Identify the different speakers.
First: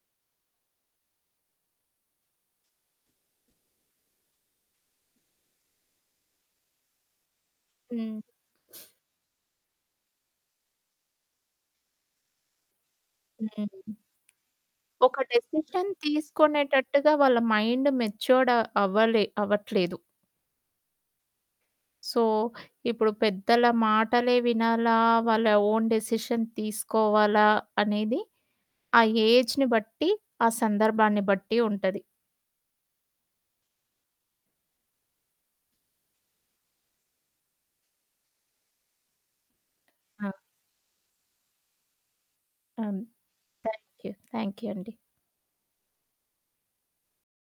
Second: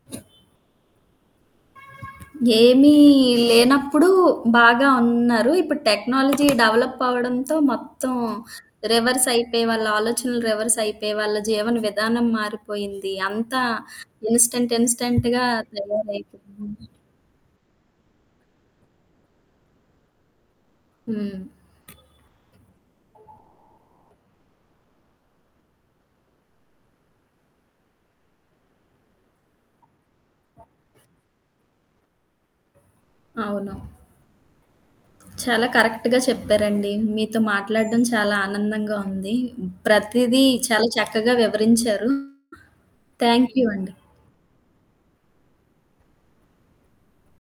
Speaker 1: ఏమీ లేనప్పుడు బాగా ఉన్నారు. ఇప్పుడు టెక్నాలజీ డెవలప్ అవ్వడంతో మొత్తం
Speaker 2: హ్మ్.
Speaker 1: రివర్స్ అయిపోయి, వాళ్ళ ఆలోచనలు రివర్స్ అయిపోయి, వాళ్ళ జీవన విధానం మారిపోయింది. అంతా
Speaker 2: హ్మ్.
Speaker 1: ఇన్‌స్టంట్,
Speaker 2: ఒక
Speaker 1: ఇన్‌స్టంట్‌గా
Speaker 2: డెసిషన్
Speaker 1: తయారైపోయింది.
Speaker 2: తీసుకొనేటట్టుగా వాళ్ళ మైండ్ మెచ్యూ‌ర్డ్ అవ్వలే అవ్వట్లేదు.
Speaker 1: హ్మ్.
Speaker 2: సో, ఇప్పుడు పెద్దల మాటలే వినాలా? వాళ్ళ ఓన్ డెసిషన్ తీసుకోవాలా? అనేది, ఆ ఏజ్‌ని బట్టి ఆ సందర్భాన్ని బట్టి ఉంటది.
Speaker 1: అవును. చాలా కరెక్ట్‌గా చెప్పారండి. మీతో మాట్లాడడం చాలా ఆనందంగా ఉంది.
Speaker 2: ఆ!
Speaker 1: ప్రతీదీ చాలా చక్కగా వివరించారు.
Speaker 2: అన్
Speaker 1: థ్యాం‌క్ యూ అండి.
Speaker 2: Thank you! Thank you! అండి.